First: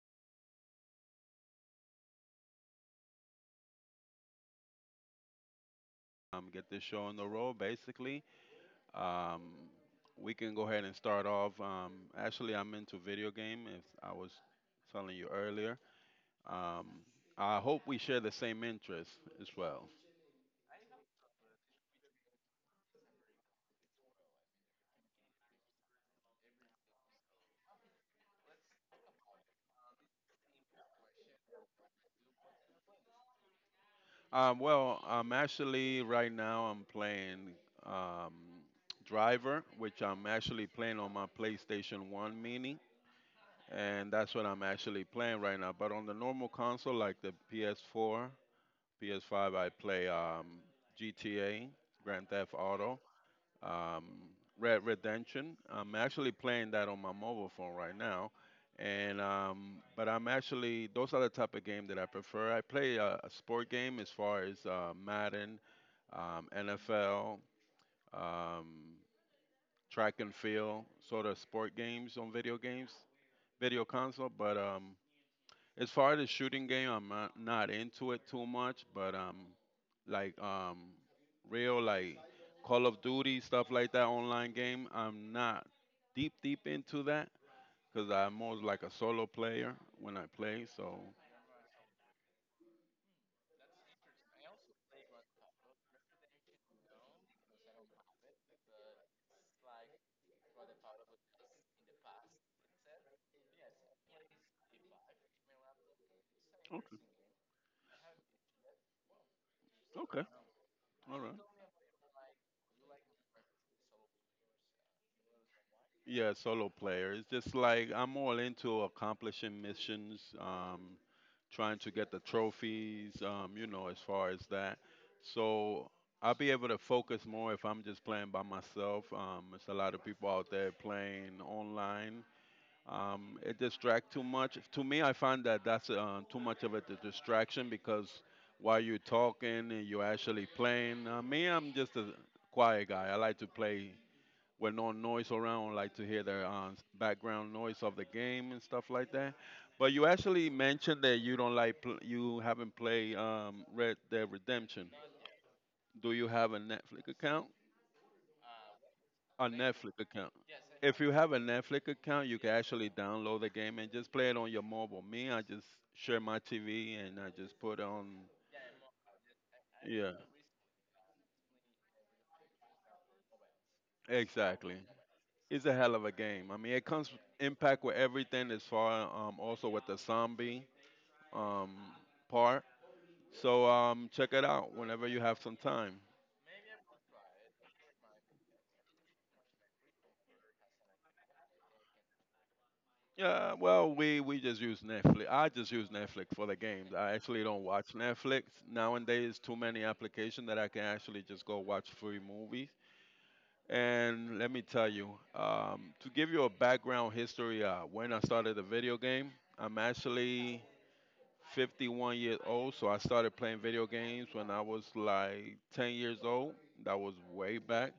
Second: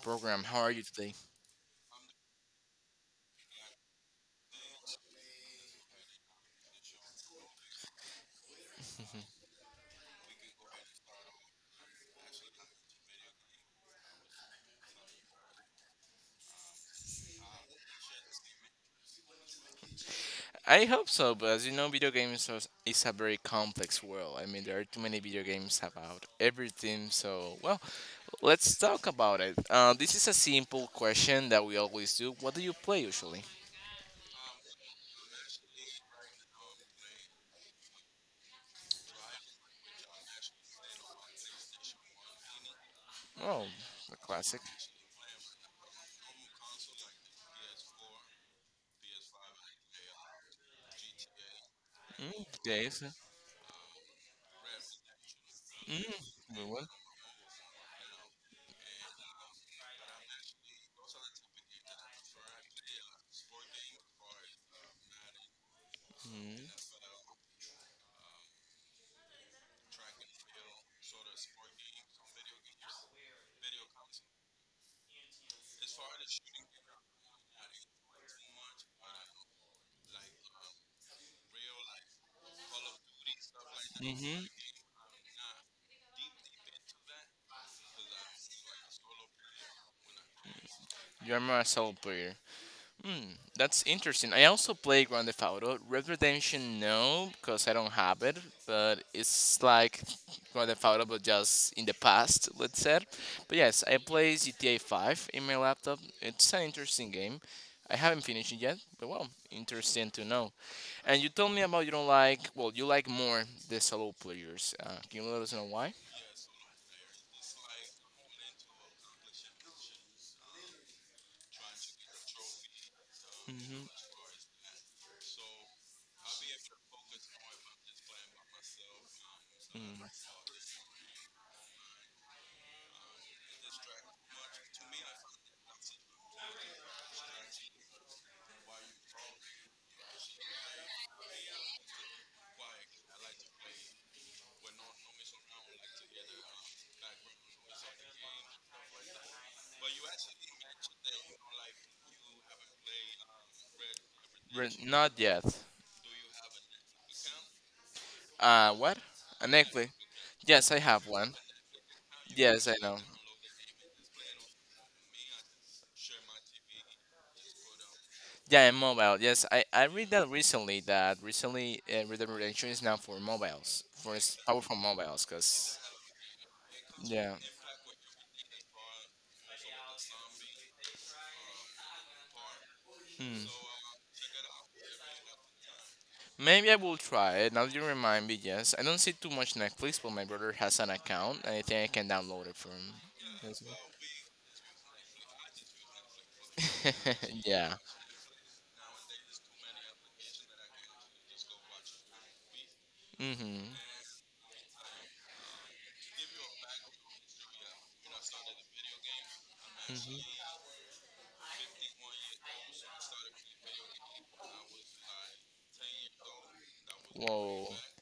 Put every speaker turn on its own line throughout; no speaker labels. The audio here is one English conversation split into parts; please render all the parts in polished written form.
program. How are you today?
Get this show on the road. Basically, um, we can go ahead and start off. Actually, I'm into video game, as I was telling you earlier. Um, I hope we share the same interests as well.
I hope so, but as you know, video games is a very complex world. I mean, there are too many video games about everything. So, well, let's talk about it. This is a simple question that we always do. What do you play usually?
Well, I'm actually, right now I'm playing um, Driver, which I'm actually playing on my PlayStation 1 Mini,
Oh,
and
a
that's what
classic.
I'm actually playing right now. But on the normal console, like the PS4 PS5, I play GTA, Grand
Mm,
Theft Auto,
Days.
um, Red Redemption. I'm actually
Mm, good
playing
one.
that on my mobile phone right now, and but I'm actually those are the type of game that I prefer. I play a sport game as far as Madden,
Mm.
NFL, um, track and field, sort of sport games on video games, video console. But as far as the shooting game, I'm not into it too much, but like um, real like Call of Duty stuff like that
Hmm.
online game, I'm not deep into that because I'm more like a solo player when I play. So,
You're my solo player. Hmm, that's interesting. I also play Grand Theft Auto. Red Redemption, no, because I don't have it. But it's like Grand Theft Auto, but just in the past, let's say. But yes, I play GTA 5 in my laptop. It's an
okay,
interesting game. I haven't finished it yet, but well, interesting to
okay,
know. And
all
you
right.
told me about you don't like, well, you like more the solo players. Can you let us know why?
Yeah, solo player. It's just like I'm all into accomplishing missions, trying to get the trophies, as
Mm-hmm.
far as that. So I'll be able to focus more if I'm just playing by myself. There's a lot of people out there playing online. It distracts too much. To me, I find that that's too much of a distraction because while you're talking and you're actually playing, me, I'm just a quiet guy. I like to play with no noise around, like to hear the background noise of the game and stuff like that. But you actually mentioned that you don't like you haven't played Red Dead Redemption.
Not yet.
Do you have a Netflix account?
What?
A
An Netflix.
Netflix account.
Yes, I
If
have
you
one.
have a Netflix account, you can
Yes, I
actually
know.
download the game and just play it on your mobile. Me, I just share my TV and I just put on.
Yeah, and mobile. Yes, I read
Yeah,
that recently Red Dead Redemption is now for mobiles, for powerful
exactly.
mobiles.
It's a
Cause
hell of a game. I mean, it comes
yeah,
impact with everything as far also with the zombie um, part.
hmm.
So check it out whenever you have some time.
Maybe I will try it. Now that you remind me. Yes, I don't see too much Netflix, but my brother has an account, and I think I can download it from.
Yeah, well, we just use Netflix. I just use Netflix for the games. I
Yes.
actually don't
Yeah.
watch Netflix. Nowadays, too many applications that I can actually just go watch free movies.
Mhm.
And let me tell you, to give you a background history, when I started the video game, I'm
Mhm.
actually 51 years old. So I started playing video games when I was like 10 years old. That was way
Whoa.
back.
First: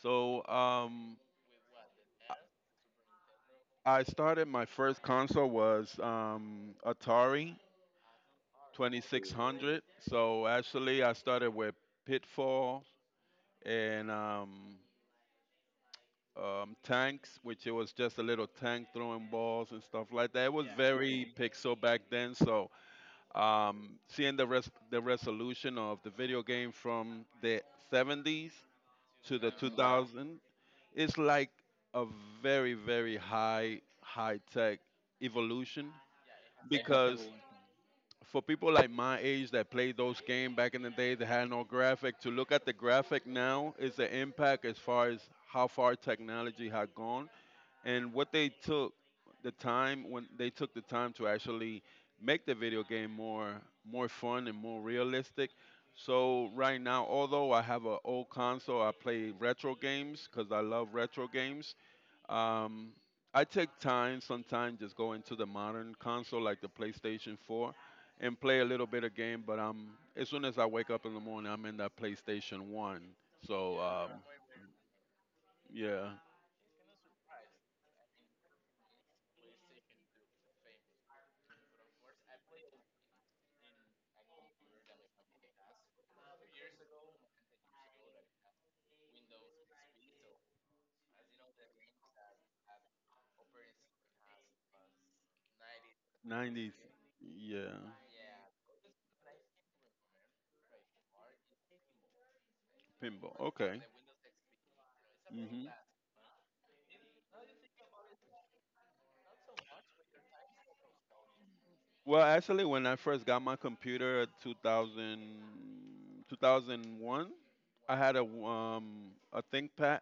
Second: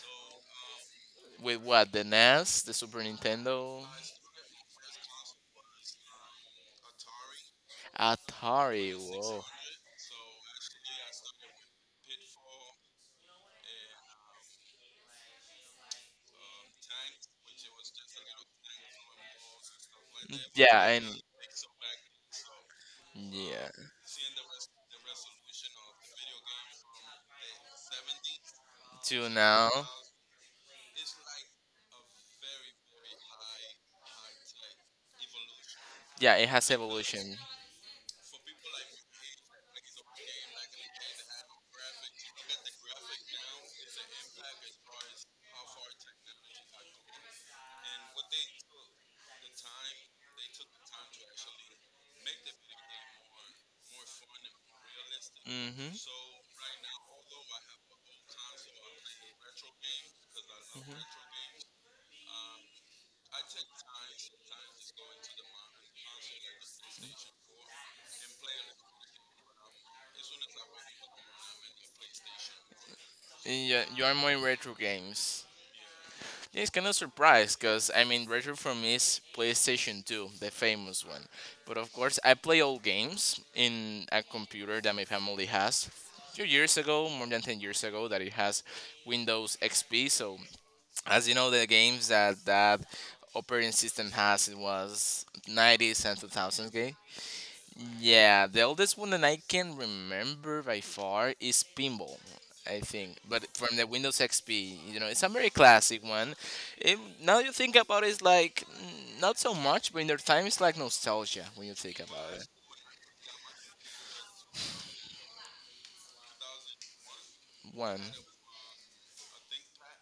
So
With what? The NES, the Super Nintendo,
I started my first console was Atari
Atari. Whoa.
2600. So actually, I started with Pitfall and Tanks, which it was just a little tank throwing balls and stuff like that. It was, yeah,
Yeah, and
very pixel back then. So
yeah.
seeing the the resolution of the video game from the 70s
To
to the, mm-hmm,
now.
2000, it's like a very high tech evolution
Yeah, it has
because
evolution.
for people like my age that played those games back in the day that had no graphic, to look at the graphic now is the impact as far as how far technology had gone and what they took the time, when they took the time to actually make the video game more fun and more realistic.
Mm-hmm.
So right now, although I have an old console, I play retro games because I love retro games. um, I take time sometimes just go into the modern console like the PlayStation 4 and play a little bit of game. But as soon as I wake up in the morning, I'm in that PlayStation 1. So
Yeah, you are more in retro games.
yeah,
Yeah, it's kind of surprised because I mean, retro for me is PlayStation 2, the famous one. But of course, I play old games in a computer that my family has. Few years ago, more than 10 years ago, that it has Windows XP. So, as you know, the games that that operating system has, it was 90s and
90s,
2000s.
yeah,
Yeah, the oldest one that I can remember by far is Pinball, I think.
pinball.
But from
Okay.
the Windows XP, you know, it's a very
Hmm.
classic one. It, now you think about it, it's like not so much, but in their time, it's like nostalgia when you think
Well,
about it.
actually, when I first got my computer at 2000, 2001, I
One,
had a ThinkPad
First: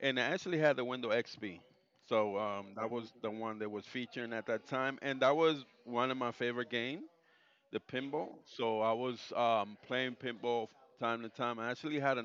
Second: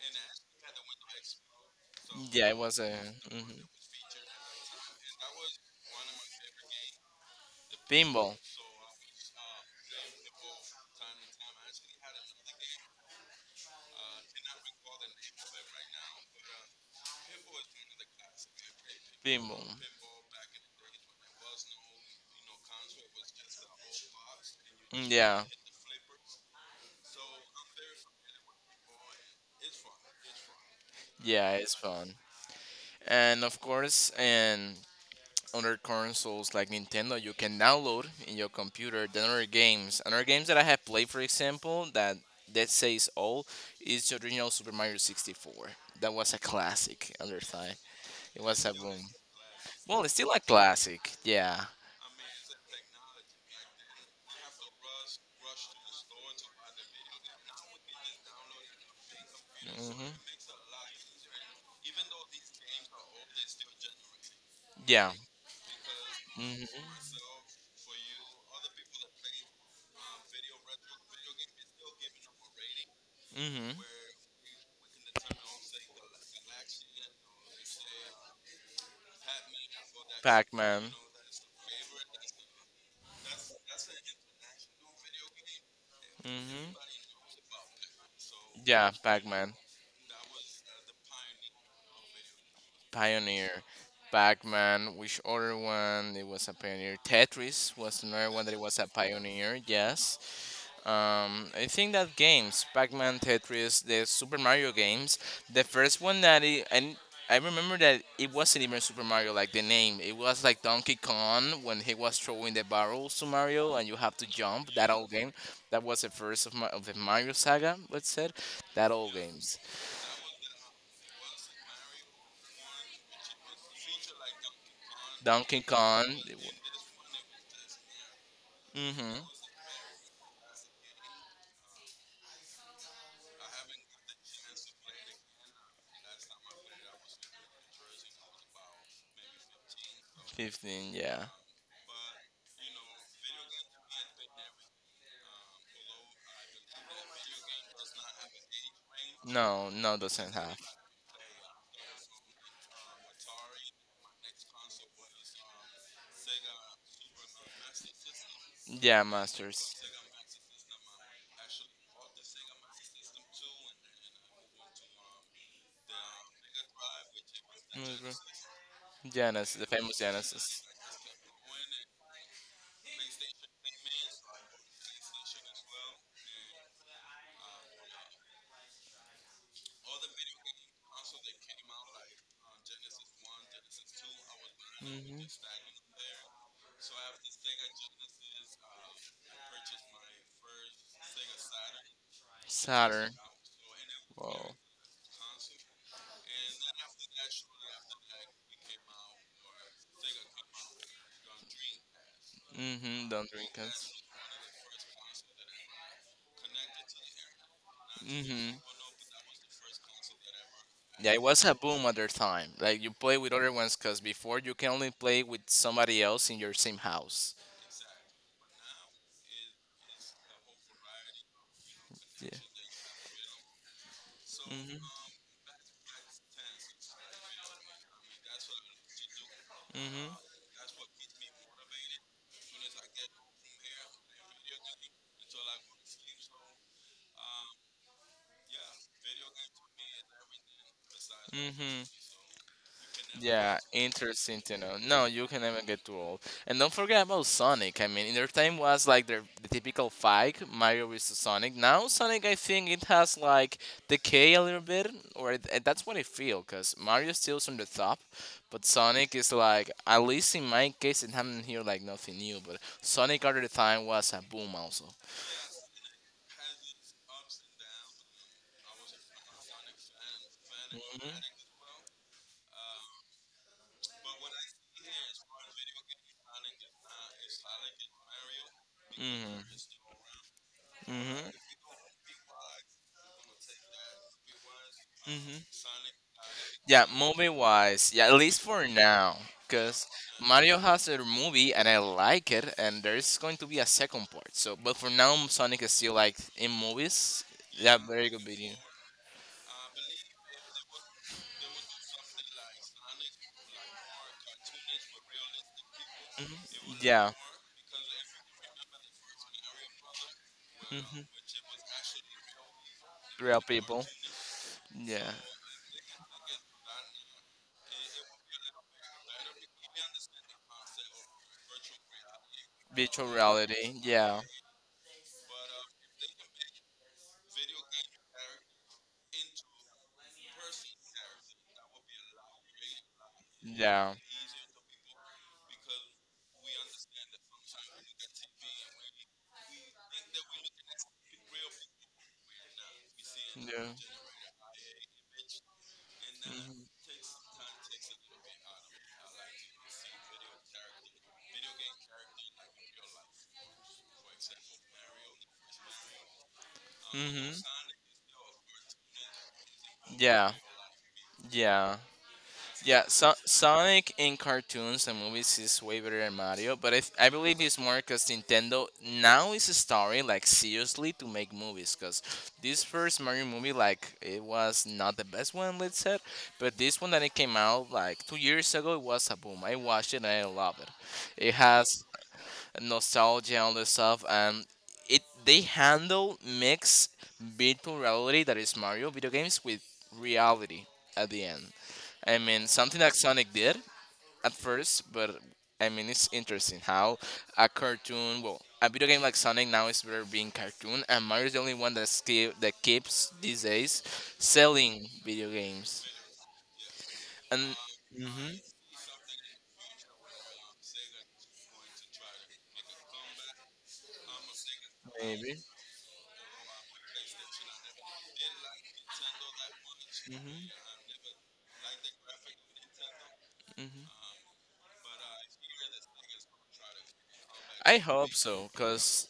and I actually had the Windows XP. So
yeah, it was
that
a
was the one
mhm.
that was featuring at that time, and that was one of my favorite game, the pinball.
Pinball,
So I was playing pinball time to time. I actually had
Pinball. Mm, yeah, yeah, it's fun. And of course, and other consoles like Nintendo you can download in your computer the other games. Another games that I have played, for example, that that says all is the original Super Mario 64. That was a classic at the time. It was a boom. Well, it's still a classic. Yeah. Hmm. Yeah. Hmm. Hmm. Pac-Man. Hmm. Yeah, Pac-Man. Pioneer, Pac-Man, which other one? It was a pioneer. Tetris was another one that it was a pioneer. Yes. I think that games, Pac-Man, Tetris, the Super Mario games. The first one that it, and I remember that it wasn't even Super Mario, like the name. It was like Donkey Kong when he was throwing the barrels to Mario and you have to jump. That old game. That was the first of, my, of the Mario saga, let's say. That old games. Donkey Kong. Mm-hmm. 15, yeah. No, no, doesn't have. Yeah, Masters. Mhm. Genesis, the famous Genesis. Hmm. Saturn. Wow. Mm-hmm. Don't drink it. Mm-hmm. Yeah, it was a boom at their time. Like you play with other ones, cause before you can only play with somebody else in your same house. Yeah. Mm-hmm. Mm-hmm. Mm-hmm. Yeah, interesting to know. No, you can never get too old. And don't forget about Sonic. I mean, in their time was like the typical fight, Mario versus Sonic. Now Sonic, I think it has like decay a little bit, or that's what I feel, cause Mario steals on the top, but Sonic is like at least in my case, it happened here like nothing new. But Sonic at the time was a boom also. Mhm. Mhm. Mhm. Yeah, movie wise, yeah, at least for now, because Mario has a movie and I like it, and there's going to be a second part. So, but for now, Sonic is still like in movies. Yeah, very good video. Yeah, hmm, real people. Yeah, virtual reality. Yeah, yeah, yeah. Hmm. Hmm. Yeah, yeah. Yeah, Sonic in cartoons and movies is way better than Mario, but I believe it's more because Nintendo now is starting like seriously to make movies. Because this first Mario movie, like it was not the best one, let's say, but this one that it came out like 2 years ago, it was a boom. I watched it and I love it. It has nostalgia and all this stuff and it they handle mix virtual reality that is Mario video games with reality at the end. I mean something that Sonic did at first, but I mean it's interesting how a cartoon well a video game like Sonic now is better being cartoon and Mario's the only one that still that keeps these days selling video games. And hmm, maybe. Hmm. I hope so, because